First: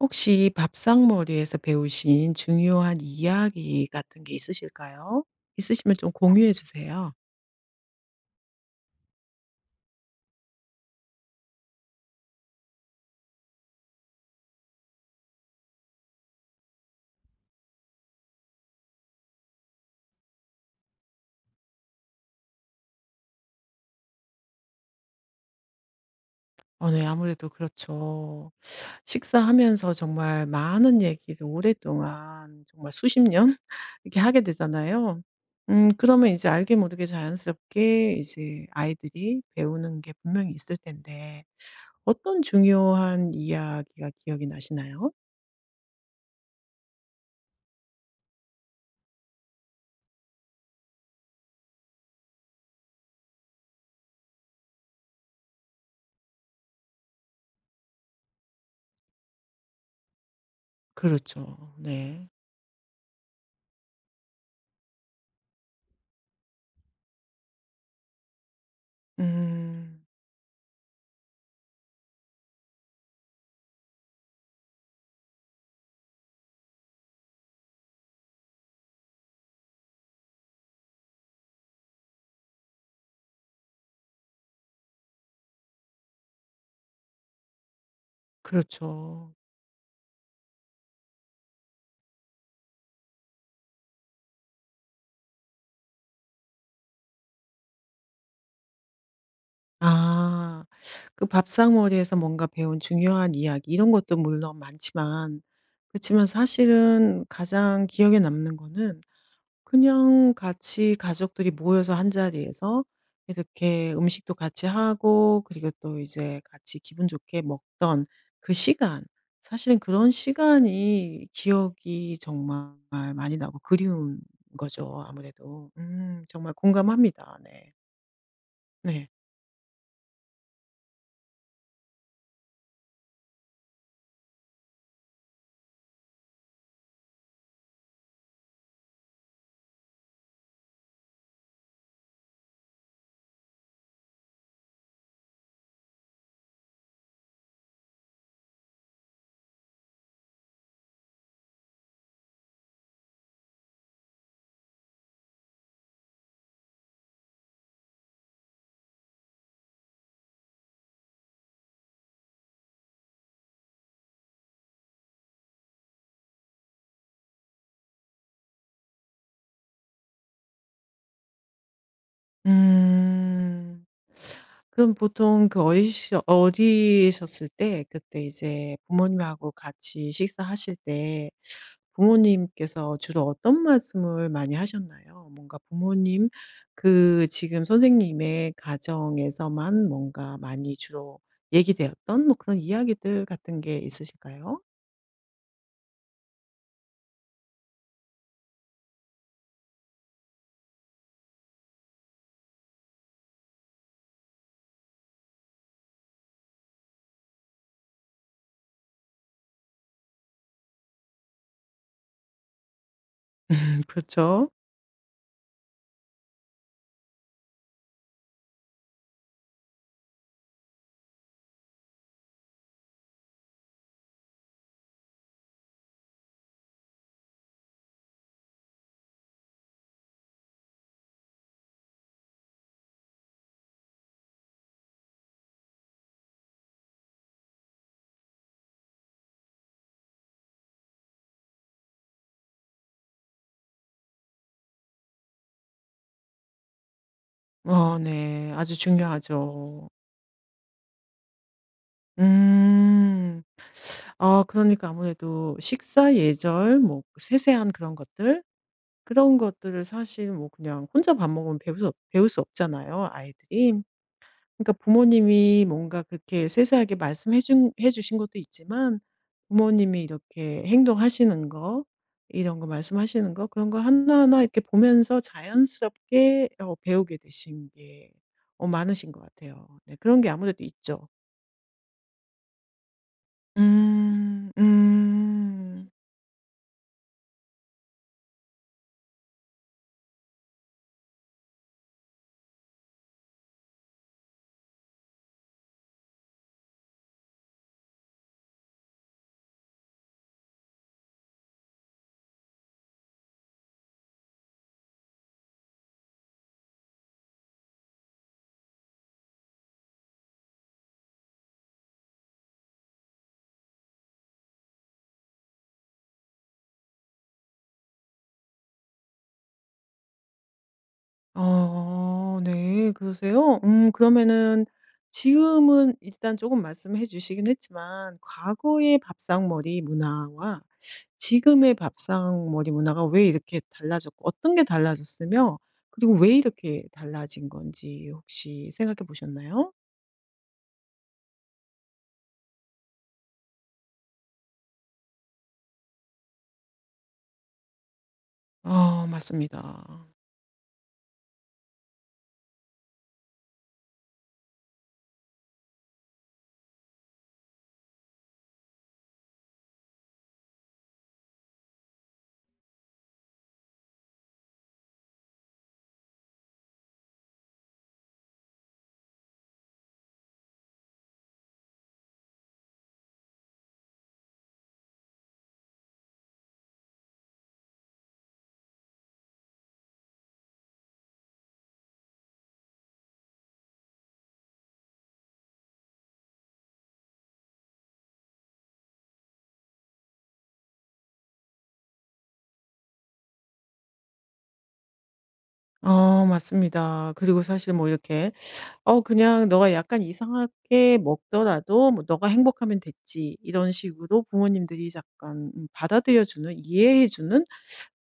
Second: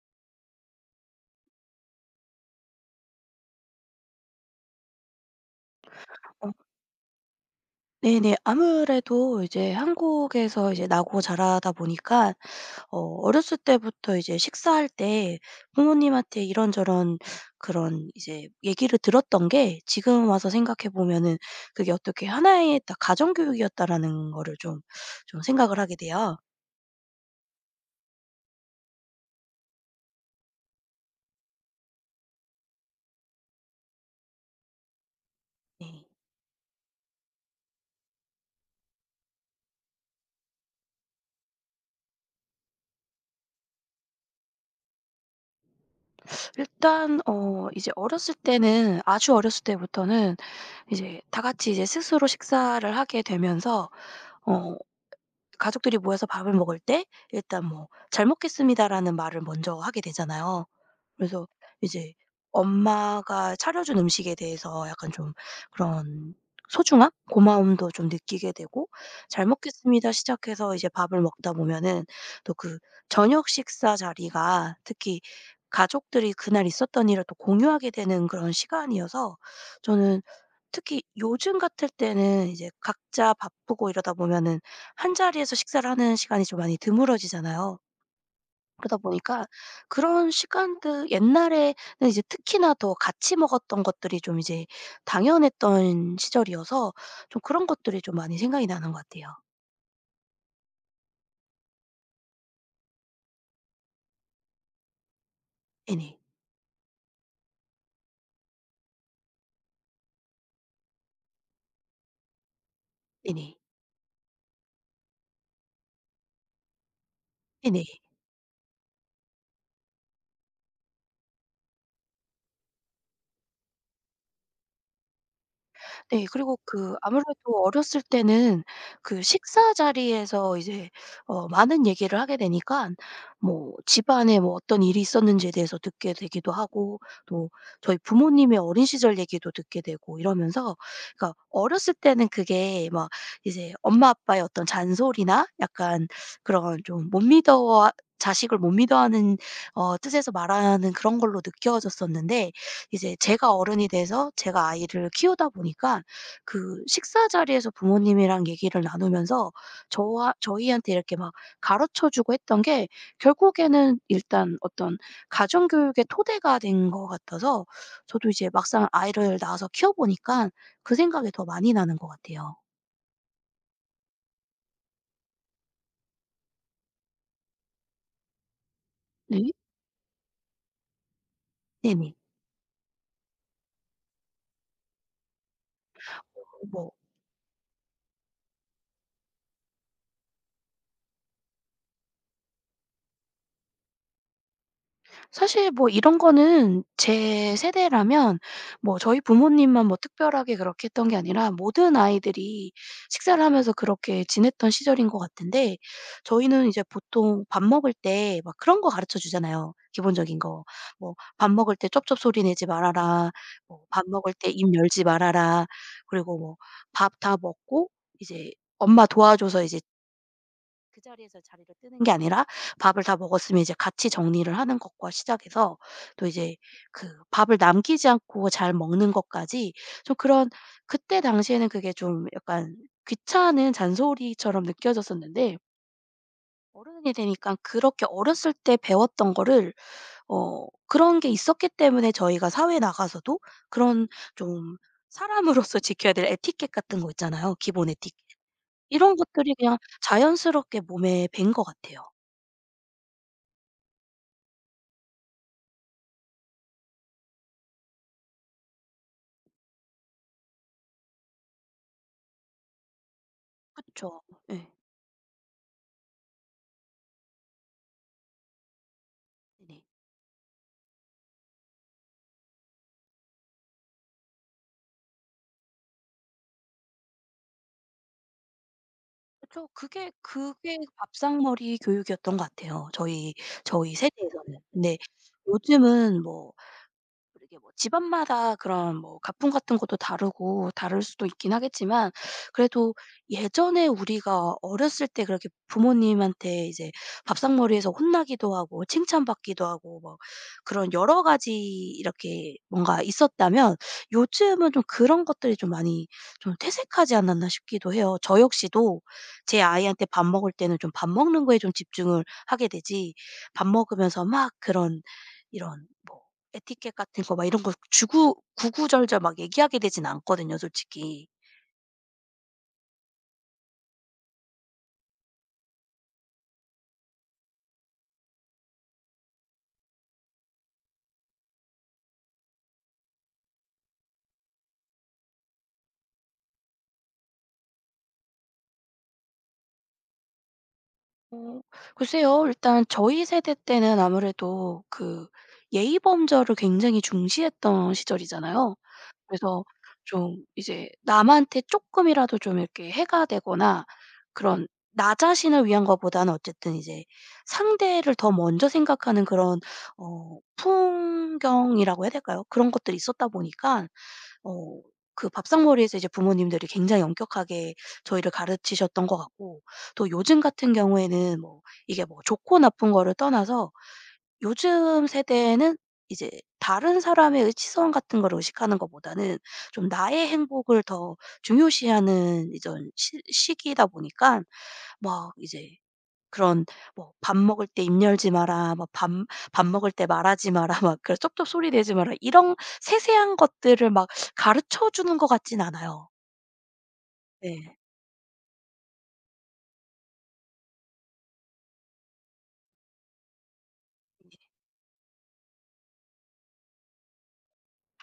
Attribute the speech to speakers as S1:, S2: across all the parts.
S1: 혹시 밥상머리에서 배우신 중요한 이야기 같은 게 있으실까요? 있으시면 좀
S2: 어
S1: 공유해 주세요.
S2: 네네. 아무래도 이제 한국에서 이제 나고 자라다 보니까 어렸을 때부터 이제 식사할 때 부모님한테 이런저런 그런 이제 얘기를 들었던 게, 지금 와서 생각해 보면은 그게 어떻게 하나의 딱 가정 교육이었다라는 거를 좀 생각을 하게 돼요.
S1: 네. 아무래도 그렇죠. 식사하면서 정말 많은 얘기를 오랫동안 정말 수십 년 이렇게 하게 되잖아요.
S2: 네.
S1: 그러면 이제 알게 모르게 자연스럽게 이제 아이들이 배우는 게 분명히 있을 텐데 어떤 중요한 이야기가 기억이 나시나요?
S2: 일단 이제 어렸을 때는, 아주 어렸을 때부터는 이제 다 같이 이제 스스로 식사를 하게 되면서 어 가족들이 모여서 밥을 먹을 때 일단 뭐 "잘 먹겠습니다."라는 말을 먼저 하게 되잖아요. 그래서
S1: 그렇죠.
S2: 이제
S1: 네.
S2: 엄마가 차려 준 음식에 대해서 약간 좀 그런 소중함, 고마움도 좀 느끼게 되고, "잘
S1: 음.
S2: 먹겠습니다." 시작해서 이제 밥을 먹다 보면은, 또 그 저녁 식사 자리가 특히 가족들이 그날 있었던 일을 또 공유하게 되는 그런 시간이어서, 저는 특히 요즘 같을 때는 이제 각자 바쁘고 이러다 보면은 한자리에서 식사를 하는 시간이 좀 많이 드물어지잖아요. 그러다
S1: 그렇죠.
S2: 보니까 그런 시간들, 옛날에는 이제 특히나 더 같이 먹었던 것들이 좀 이제 당연했던 시절이어서 좀 그런 것들이 좀 많이 생각이 나는 것 같아요.
S1: 아. 그 밥상머리에서 뭔가 배운 중요한 이야기 이런 것도 물론 많지만 그렇지
S2: 네네.
S1: 만 사실은 가장 기억에 남는 거는 그냥 같이 가족들이 모여서 한 자리에서
S2: 네네.
S1: 이렇게 음식도 같이 하고 그리고 또 이제 같이 기분 좋게
S2: 네네.
S1: 먹던 그 시간. 사실은 그런 시간이 기억이 정말 많이 나고 그리운 거죠, 아무래도.
S2: 네.
S1: 정말
S2: 그리고 그 아무래도
S1: 공감합니다. 네.
S2: 어렸을 때는
S1: 네.
S2: 그 식사 자리에서 이제 많은 얘기를 하게 되니깐, 뭐 집안에 뭐 어떤 일이 있었는지에 대해서 듣게 되기도 하고, 또 저희 부모님의 어린 시절 얘기도 듣게 되고, 이러면서 그러니까 어렸을 때는 그게 막 이제 엄마 아빠의 어떤 잔소리나, 약간 그런 좀 못 믿어, 자식을 못 믿어하는 뜻에서 말하는 그런 걸로 느껴졌었는데, 이제 제가 어른이 돼서 제가 아이를 키우다 보니까, 그 식사 자리에서 부모님이랑 얘기를 나누면서 저와 저희한테 이렇게 막 가르쳐 주고 했던 게 결국에는 일단 어떤 가정 교육의 토대가 된 것 같아서, 저도 이제 막상 아이를 낳아서 키워 보니까 그 생각이 더 많이 나는 것 같아요.
S1: 음. 그럼 보통 그 어리시 어리셨을 때 그때 이제
S2: 네.
S1: 부모님하고 같이 식사하실 때
S2: 네네.
S1: 부모님께서 주로 어떤 말씀을 많이 하셨나요? 뭔가 부모님
S2: 뭐
S1: 그 지금 선생님의 가정에서만 뭔가 많이 주로 얘기되었던 뭐 그런 이야기들 같은 게 있으실까요?
S2: 사실 뭐 이런 거는 제 세대라면, 뭐 저희 부모님만 뭐 특별하게 그렇게 했던 게 아니라 모든 아이들이 식사를 하면서 그렇게 지냈던 시절인 것 같은데, 저희는 이제 보통 밥 먹을 때 막 그런 거 가르쳐 주잖아요, 기본적인 거. 뭐 "밥 먹을 때 쩝쩝 소리 내지 말아라." 뭐 "밥 먹을 때
S1: 그렇죠.
S2: 입 열지 말아라." 그리고 뭐 "밥 다 먹고 이제 엄마 도와줘서 이제 그 자리에서 자리를 뜨는 게 아니라 밥을 다 먹었으면 이제 같이 정리를 하는 것과 시작해서, 또 이제 그 밥을 남기지 않고 잘 먹는 것까지." 좀 그런, 그때 당시에는 그게 좀 약간 귀찮은 잔소리처럼 느껴졌었는데, 어른이 되니까 그렇게 어렸을 때 배웠던 거를, 그런 게 있었기 때문에 저희가 사회에 나가서도 그런 좀 사람으로서 지켜야 될 에티켓 같은 거 있잖아요, 기본 에티켓.
S1: 네. 아주
S2: 이런 것들이 그냥
S1: 중요하죠.
S2: 자연스럽게 몸에 밴 것 같아요.
S1: 음. 아 그러니까 아무래도 식사 예절 뭐 세세한 그런 것들 그런 것들을 사실 뭐 그냥 혼자 밥 먹으면 배울 수 없잖아요, 아이들이.
S2: 그쵸. 예.
S1: 그러니까 부모님이 뭔가 그렇게 세세하게 말씀해 준 해 주신 것도 있지만
S2: 네네.
S1: 부모님이 이렇게 행동하시는 거 이런 거 말씀하시는 거 그런 거 하나하나 이렇게 보면서 자연스럽게 배우게 되신 게 많으신 것
S2: 그쵸.
S1: 같아요. 네
S2: 그게
S1: 그런 게 아무래도
S2: 그게
S1: 있죠.
S2: 밥상머리 교육이었던 것 같아요, 저희
S1: 음.
S2: 세대에서는. 근데
S1: 음.
S2: 요즘은 뭐, 그러게 뭐 집안마다 그런 뭐 가풍 같은 것도 다르고 다를 수도 있긴 하겠지만, 그래도 예전에 우리가 어렸을 때 그렇게 부모님한테 이제 밥상머리에서 혼나기도 하고 칭찬받기도 하고 뭐 그런 여러 가지 이렇게 뭔가 있었다면, 요즘은 좀 그런 것들이 좀 많이 좀 퇴색하지 않았나 싶기도 해요. 저 역시도 제 아이한테 밥 먹을 때는 좀 밥 먹는 거에 좀 집중을 하게 되지, 밥 먹으면서 막 그런 이런 뭐 에티켓 같은 거 막 이런 거 주구 구구절절 막 얘기하게 되진 않거든요, 솔직히.
S1: 네. 그러세요? 그러면은 지금은 일단 조금 말씀해 주시긴 했지만 과거의 밥상머리 문화와 지금의 밥상머리 문화가 왜 이렇게 달라졌고 어떤 게 달라졌으며 그리고 왜 이렇게 달라진 건지 혹시 생각해 보셨나요?
S2: 어 글쎄요. 일단 저희 세대 때는 아무래도 그 예의 범절을 굉장히 중시했던 시절이잖아요. 그래서
S1: 맞습니다.
S2: 좀 이제 남한테 쪼끔이라도 좀 이렇게 해가 되거나 그런, 나 자신을 위한 것보다는 어쨌든 이제 상대를 더 먼저 생각하는 그런, 풍경이라고 해야 될까요? 그런 것들이 있었다 보니까 어 그 밥상머리에서 이제 부모님들이 굉장히 엄격하게 저희를 가르치셨던 것 같고, 또 요즘 같은 경우에는 뭐 이게 뭐 좋고 나쁜 거를 떠나서, 요즘 세대에는 이제 다른 사람의 시선 같은 걸 의식하는 것보다는 좀 나의 행복을 더 중요시하는 이런 시 시기다 보니까, 막 이제 그런 뭐 "밥 먹을 때 입 열지 마라.", 뭐 "밥 먹을 때 말하지 마라." 막 그런 "쩝쩝 소리 내지 마라.", 이런 세세한 것들을 막 가르쳐 주는 것 같진 않아요.
S1: 맞습니다. 그리고
S2: 네.
S1: 사실 뭐 이렇게 그냥 "너가 약간 이상하게 먹더라도 뭐 너가 행복하면 됐지." 이런 식으로 부모님들이 약간 받아들여 주는 이해해 주는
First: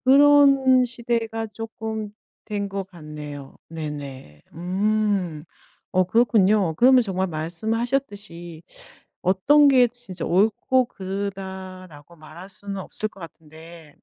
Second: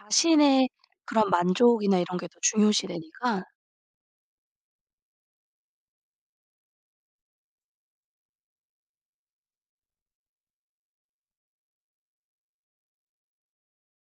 S2: 자신의
S1: 그런
S2: 그런
S1: 시대가
S2: 만족이나
S1: 조금
S2: 이런 게 더
S1: 된 것
S2: 중요시 되니까.
S1: 같네요. 네네. 음. 어 그렇군요. 그러면 정말 말씀하셨듯이 어떤 게 진짜 옳고 그르다라고 말할 수는 없을 것 같은데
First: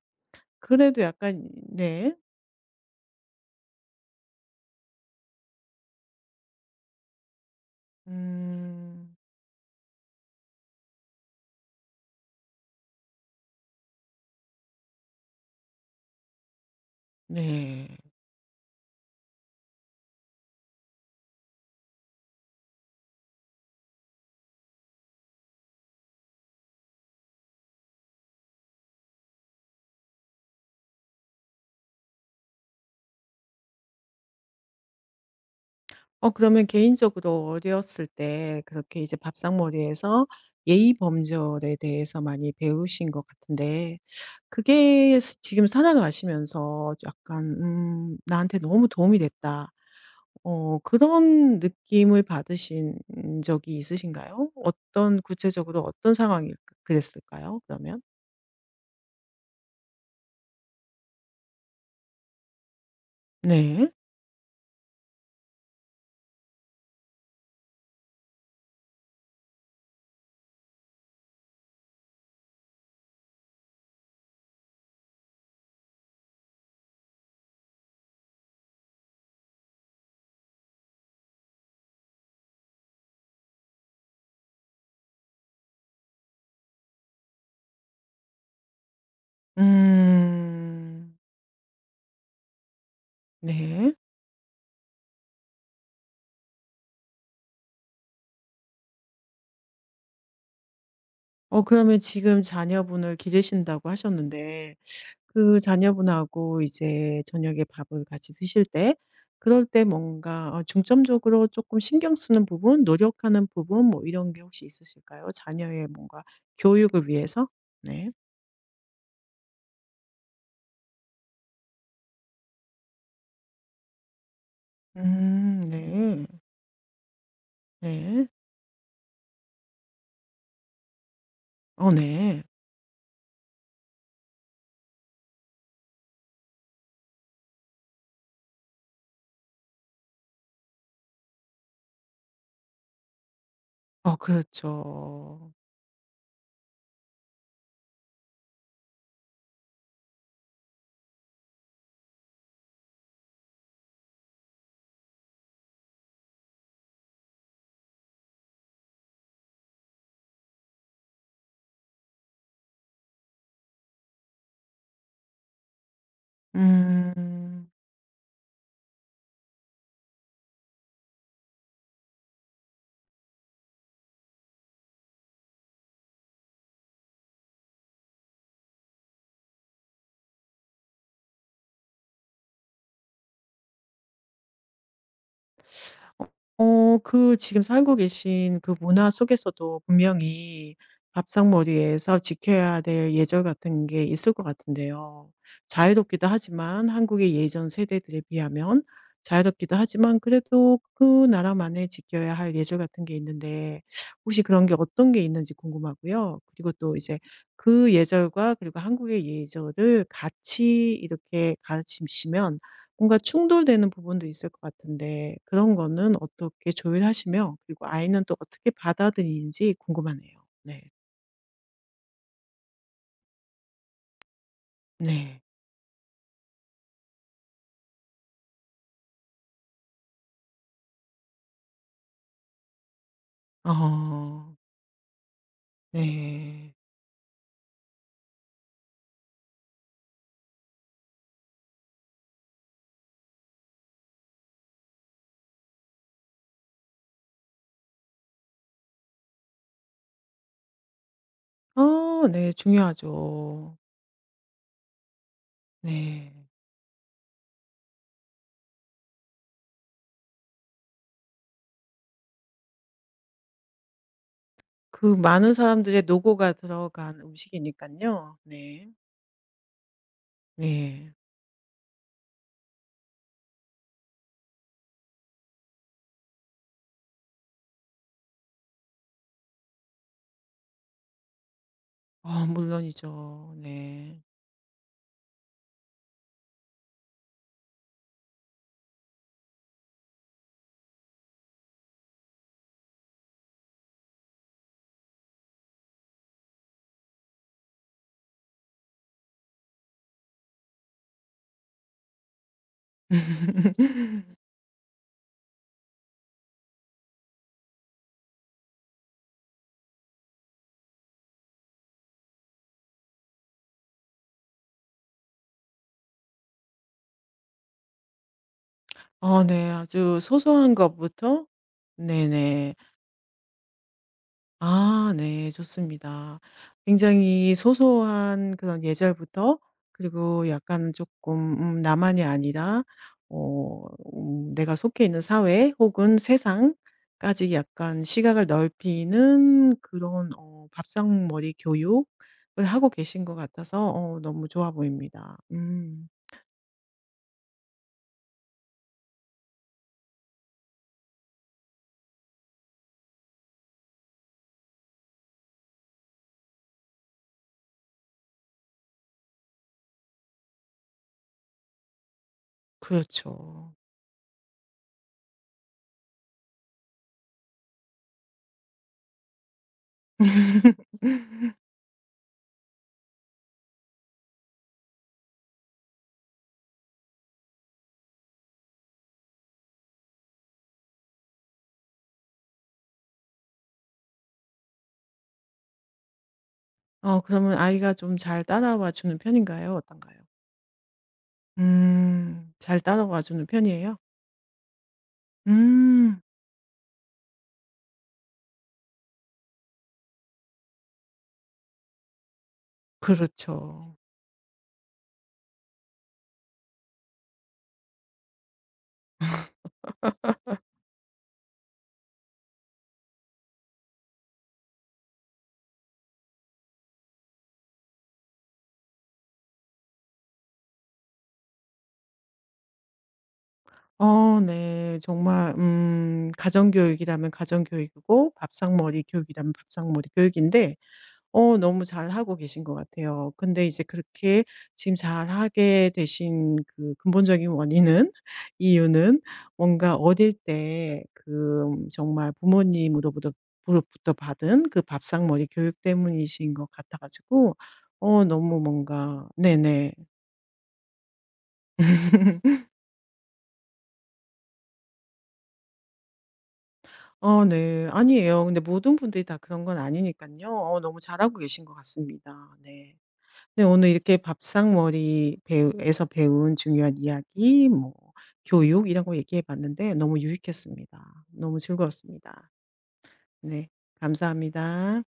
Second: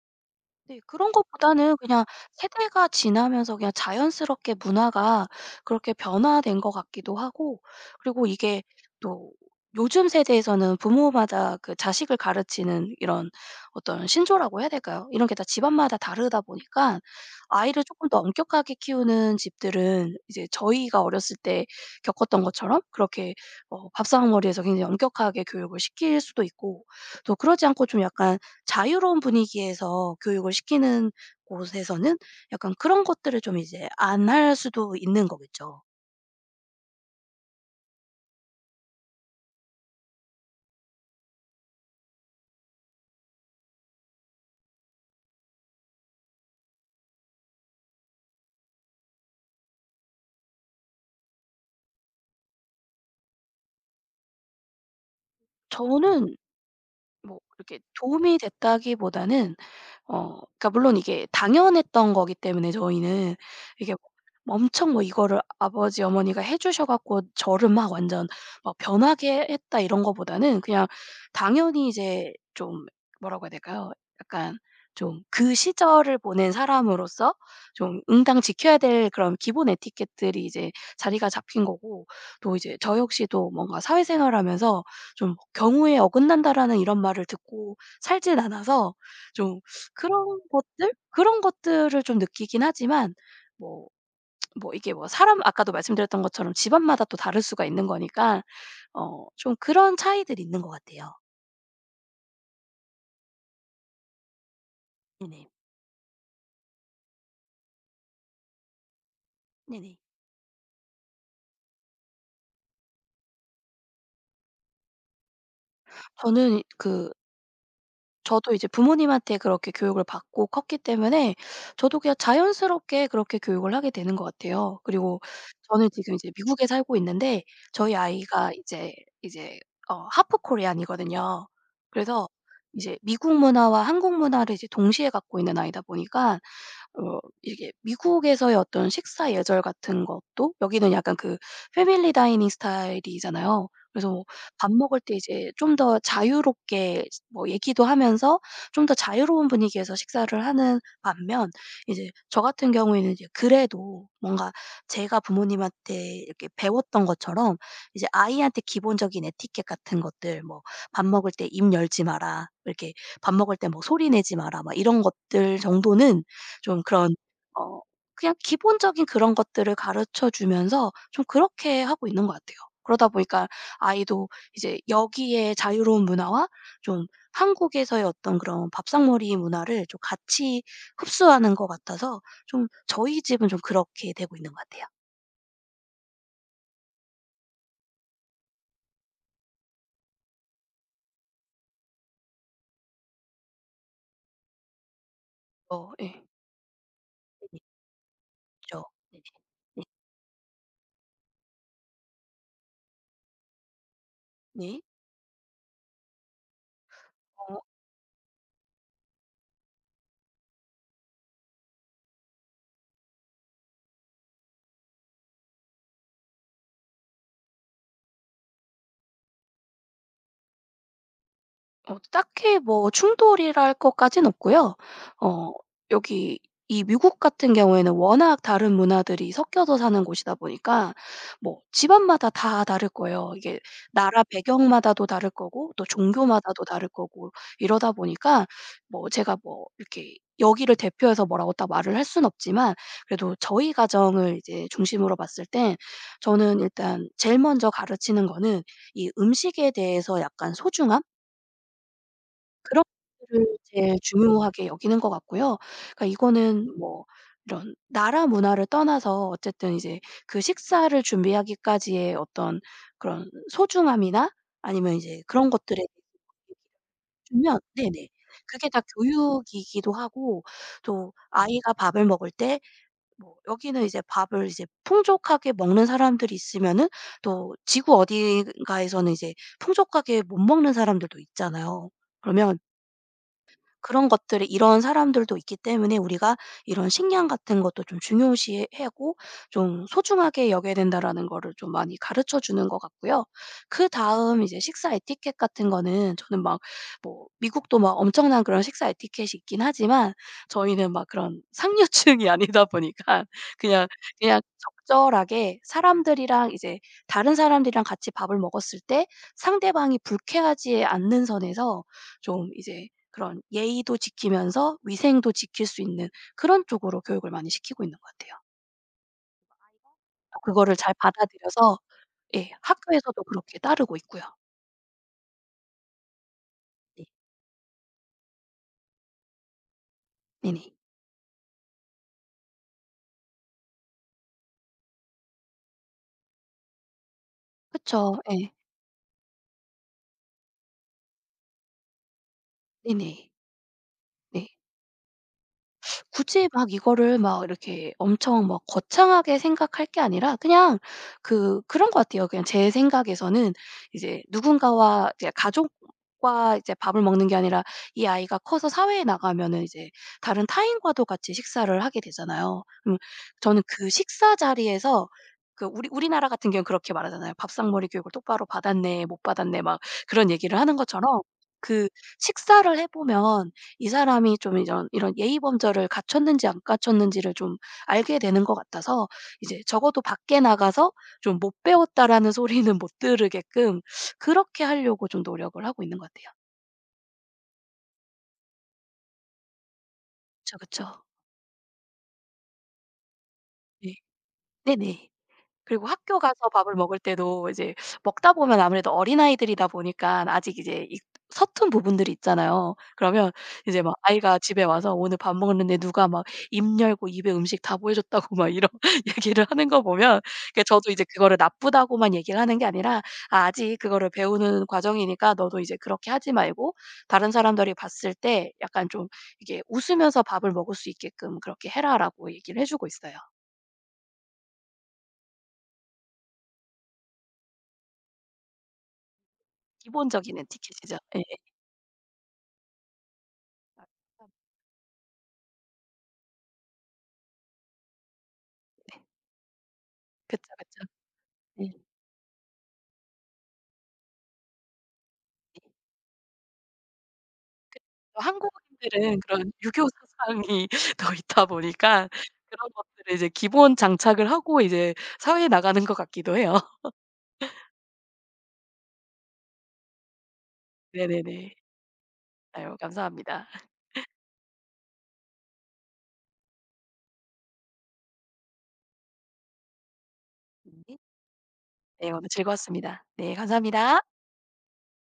S2: 네.
S1: 그래도
S2: 그런
S1: 약간
S2: 것보다는 그냥
S1: 네.
S2: 세대가 지나면서 그냥 자연스럽게 문화가 그렇게 변화된 것 같기도 하고, 그리고 이게
S1: 음.
S2: 또 요즘 세대에서는 부모마다 그 자식을 가르치는 이런 어떤 신조라고 해야 될까요? 이런 게 다 집안마다 다르다 보니까, 아이를
S1: 네.
S2: 조금 더 엄격하게 키우는 집들은 이제 저희가 어렸을 때 겪었던 것처럼 그렇게 밥상머리에서 굉장히 엄격하게 교육을 시킬 수도 있고, 또 그러지 않고 좀 약간 자유로운 분위기에서 교육을 시키는 곳에서는 약간 그런 것들을 좀 이제 안 할 수도 있는 거겠죠.
S1: 그러면 개인적으로 어렸을 때 그렇게 이제 밥상머리에서 예의 범절에 대해서 많이 배우신 것 같은데 그게 스 지금 살아가시면서 약간 '나한테 너무 도움이 됐다.' 그런 느낌을 받으신 적이 있으신가요? 어떤 구체적으로 어떤
S2: 저는
S1: 상황이 그
S2: 뭐
S1: 그랬을까요
S2: 이렇게
S1: 그러면?
S2: 도움이 됐다기보다는, 그러니까 물론 이게 당연했던 거기 때문에 저희는
S1: 네.
S2: 이게 뭐 엄청, 뭐 이거를 아버지 어머니가 해 주셔 갖고 저를 막 완전 막 변하게 했다 이런 거보다는, 그냥 당연히 이제 좀 뭐라고 해야 될까요? 약간 좀 그 시절을 보낸 사람으로서 좀 응당 지켜야 될 그런 기본 에티켓들이 이제 자리가 잡힌 거고, 또 이제 저 역시도 뭔가 사회생활하면서 좀 '경우에 어긋난다.'라는 이런 말을 듣고 살진 않아서 좀 그런 것들
S1: 음.
S2: 그런 것들을 좀 느끼긴 하지만, 뭐
S1: 네.
S2: 뭐 이게 뭐 사람, 아까도 말씀드렸던 것처럼 집안마다 또 다를 수가 있는 거니까 좀 그런 차이들이 있는 것 같아요.
S1: 그러면 지금 자녀분을 기르신다고 하셨는데
S2: 네네.
S1: 그 자녀분하고 이제 저녁에 밥을 같이 드실 때 그럴 때
S2: 네네.
S1: 뭔가 중점적으로 조금 신경 쓰는 부분, 노력하는 부분 뭐 이런 게 혹시 있으실까요? 자녀의 뭔가
S2: 저는
S1: 교육을
S2: 그
S1: 위해서? 네.
S2: 저도 이제 부모님한테 그렇게 교육을 받고 컸기 때문에 저도 그냥 자연스럽게 그렇게 교육을 하게 되는 것 같아요. 그리고 저는 지금
S1: 네.
S2: 이제 미국에 살고 있는데, 저희
S1: 네.
S2: 아이가 이제 하프 코리안이거든요.
S1: 어
S2: 그래서
S1: 네.
S2: 이제 미국 문화와 한국 문화를 이제 동시에 갖고 있는 아이다 보니까 이게, 미국에서의 어떤 식사 예절 같은 것도 여기는 약간 그 패밀리 다이닝 스타일이잖아요. 그래서
S1: 어
S2: 뭐 밥 먹을 때 이제
S1: 그렇죠.
S2: 좀 더 자유롭게 뭐 얘기도 하면서 좀 더 자유로운 분위기에서 식사를 하는 반면, 이제 저 같은 경우에는 이제 그래도 뭔가 제가 부모님한테 이렇게 배웠던 것처럼 이제 아이한테 기본적인 에티켓 같은 것들, 뭐 "밥 먹을 때 입 열지 마라.", 이렇게 "밥 먹을 때 뭐 소리 내지 마라.", 막 이런 것들 정도는 좀 그런,
S1: 음.
S2: 어 그냥 기본적인 그런 것들을 가르쳐 주면서 좀 그렇게 하고 있는 것 같아요. 그러다 보니까 아이도 이제 여기에 자유로운 문화와 좀 한국에서의 어떤 그런 밥상머리 문화를 좀 같이 흡수하는 것 같아서, 좀 저희 집은 좀 그렇게 되고 있는 것 같아요.
S1: 그 지금 살고 계신 그 문화 속에서도 분명히 밥상머리에서 지켜야 될 예절 같은 게 있을 것 같은데요.
S2: 어, 예.
S1: 자유롭기도 하지만 한국의
S2: 네네.
S1: 예전 세대들에 비하면
S2: 그쵸. 네네.
S1: 자유롭기도
S2: 네.
S1: 하지만 그래도 그 나라만의 지켜야 할 예절 같은 게 있는데 혹시 그런 게
S2: 네.
S1: 어떤 게 있는지 궁금하고요. 그리고 또 이제
S2: 어.
S1: 그 예절과 그리고 한국의 예절을 같이 이렇게 가르치시면 뭔가 충돌되는 부분도 있을 것 같은데 그런 거는 어떻게 조율하시며 그리고 아이는 또 어떻게 받아들이는지 궁금하네요. 네.
S2: 딱히 뭐 충돌이랄 것까진 없고요.
S1: 네.
S2: 어 여기, 이 미국 같은 경우에는 워낙 다른 문화들이 섞여서 사는 곳이다 보니까 뭐 집안마다 다 다를 거예요. 이게 나라
S1: 어.
S2: 배경마다도 다를 거고 또 종교마다도
S1: 네.
S2: 다를 거고, 이러다 보니까 뭐 제가 뭐 이렇게 여기를 대표해서 뭐라고 딱 말을 할 수는 없지만, 그래도 저희 가정을 이제 중심으로 봤을 땐, 저는 일단 제일 먼저 가르치는 거는 이 음식에 대해서 약간 소중함,
S1: 네.
S2: 그런 것들을
S1: 중요하죠.
S2: 제일 중요하게 여기는 것 같고요. 그러니까
S1: 네.
S2: 이거는 뭐 이런 나라 문화를 떠나서 어쨌든 이제 그 식사를 준비하기까지의 어떤 그런 소중함이나, 아니면
S1: 그
S2: 이제 그런
S1: 많은
S2: 것들에 대해서
S1: 사람들의 노고가 들어간 식
S2: 주면,
S1: 이니까
S2: 네네.
S1: 요
S2: 그게 다
S1: 네.
S2: 교육이기도 하고, 또
S1: 네.
S2: 아이가 밥을 먹을 때, 뭐 여기는 이제 밥을 이제 풍족하게 먹는 사람들이 있으면은 또 지구 어딘가에서는 이제 풍족하게 못 먹는 사람들도 있잖아요. 그러면
S1: 물론이죠.
S2: 그런
S1: 네.
S2: 것들이, 이런 사람들도 있기 때문에 우리가 이런 식량 같은 것도 좀 중요시 하고 좀 소중하게 여겨야 된다라는 거를 좀 많이 가르쳐 주는 것 같고요. 그다음 이제 식사 에티켓 같은 거는, 저는 막 뭐 미국도 막 엄청난 그런 식사 에티켓이 있긴 하지만 저희는 막 그런 상류층이 아니다 보니까 그냥 그냥 적절하게 사람들이랑 이제 다른 사람들이랑 같이 밥을 먹었을 때 상대방이 불쾌하지 않는 선에서 좀 이제 그런 예의도 지키면서 위생도 지킬 수 있는 그런 쪽으로 교육을 많이 시키고 있는 것 같아요.
S1: 네. 아주 소소한
S2: 그거를 잘
S1: 것부터
S2: 받아들여서 예
S1: 네네.
S2: 학교에서도 그렇게 따르고 있고요.
S1: 아 네. 좋습니다.
S2: 네.
S1: 굉장히 소소한 그런 예절부터 그리고
S2: 네네.
S1: 약간 조금 나만이 아니라 어 내가 속해 있는 사회 혹은 세상까지 약간
S2: 그쵸.
S1: 시각을
S2: 예.
S1: 넓히는 그런 밥상머리 교육을 하고 계신
S2: 네네.
S1: 것 같아서
S2: 네.
S1: 너무 좋아 보입니다.
S2: 굳이 막 이거를 막 이렇게 엄청 막 거창하게 생각할 게 아니라 그냥, 그런 것 같아요. 그냥 제 생각에서는 이제 누군가와 이제 가족과 이제 밥을 먹는 게 아니라, 이 아이가 커서 사회에 나가면은 이제 다른 타인과도 같이 식사를 하게 되잖아요. 저는
S1: 그렇죠.
S2: 그 식사 자리에서, 그 우리나라 같은 경우는 그렇게 말하잖아요. "밥상머리 교육을 똑바로 받았네. 못 받았네." 막 그런 얘기를 하는 것처럼, 그 식사를 해 보면 이 사람이 좀 이런 예의 범절을 갖췄는지 안 갖췄는지를 좀 알게 되는 것 같아서, 이제 적어도 밖에 나가서 좀 '못 배웠다.'라는 소리는 못 들으게끔 그렇게 하려고 좀 노력을 하고 있는 것 같아요.
S1: 그러면 아이가 좀 잘 따라와 주는 편인가요? 어떤가요?
S2: 그쵸, 그쵸.
S1: 음. 잘 따라와 주는
S2: 네.
S1: 편이에요?
S2: 네네. 그리고 학교
S1: 음.
S2: 가서 밥을 먹을 때도 이제 먹다 보면 아무래도 어린아이들이다 보니까 아직 이제 이 서툰 부분들이 있잖아요. 그러면 이제
S1: 그렇죠.
S2: 막 아이가 집에 와서 "오늘 밥 먹었는데 누가 막 입 열고 입에 음식 다 보여줬다고 막 이런 얘기를 하는 거 보면, 그 저도 이제 그거를 나쁘다고만 얘기를 하는 게 아니라 "아, 아직 그거를 배우는 과정이니까 너도 이제 그렇게 하지 말고, 다른 사람들이 봤을 때 약간 좀 이게 웃으면서 밥을 먹을 수 있게끔 그렇게 해라."라고 얘기를 해 주고 있어요.
S1: 네. 정말 가정교육이라면 가정교육이고 밥상머리 교육이라면 밥상머리
S2: 기본적인
S1: 교육인데
S2: 에티켓이죠. 예.
S1: 너무 잘하고 계신 것 같아요. 근데
S2: 아
S1: 이제
S2: 렇
S1: 그렇게 지금 잘하게 되신 그 근본적인 원인은 이유는 뭔가 어릴
S2: 그쵸, 그쵸.
S1: 때 그
S2: 예.
S1: 정말 부모님으로부터 부로부터 받은 그 밥상머리 교육 때문이신 것 같아 가지고
S2: 또
S1: 너무
S2: 한국인들은
S1: 뭔가
S2: 그런 유교
S1: 네네.
S2: 사상이 더 있다 보니까 그런 것들을 이제 기본 장착을 하고 이제 사회에 나가는 것 같기도 해요.
S1: 네. 아니에요. 근데 모든 분들이 다 그런 건 아니니깐요. 너무 잘하고
S2: 네네네.
S1: 계신 것 같습니다.
S2: 아유,
S1: 네.
S2: 감사합니다.
S1: 네, 오늘 이렇게 밥상머리 배우에서 배운 중요한 이야기, 뭐 교육 이런 거 얘기해 봤는데 너무
S2: 네.
S1: 유익했습니다. 너무
S2: 네, 오늘
S1: 즐거웠습니다.
S2: 즐거웠습니다. 네,
S1: 네,
S2: 감사합니다.
S1: 감사합니다.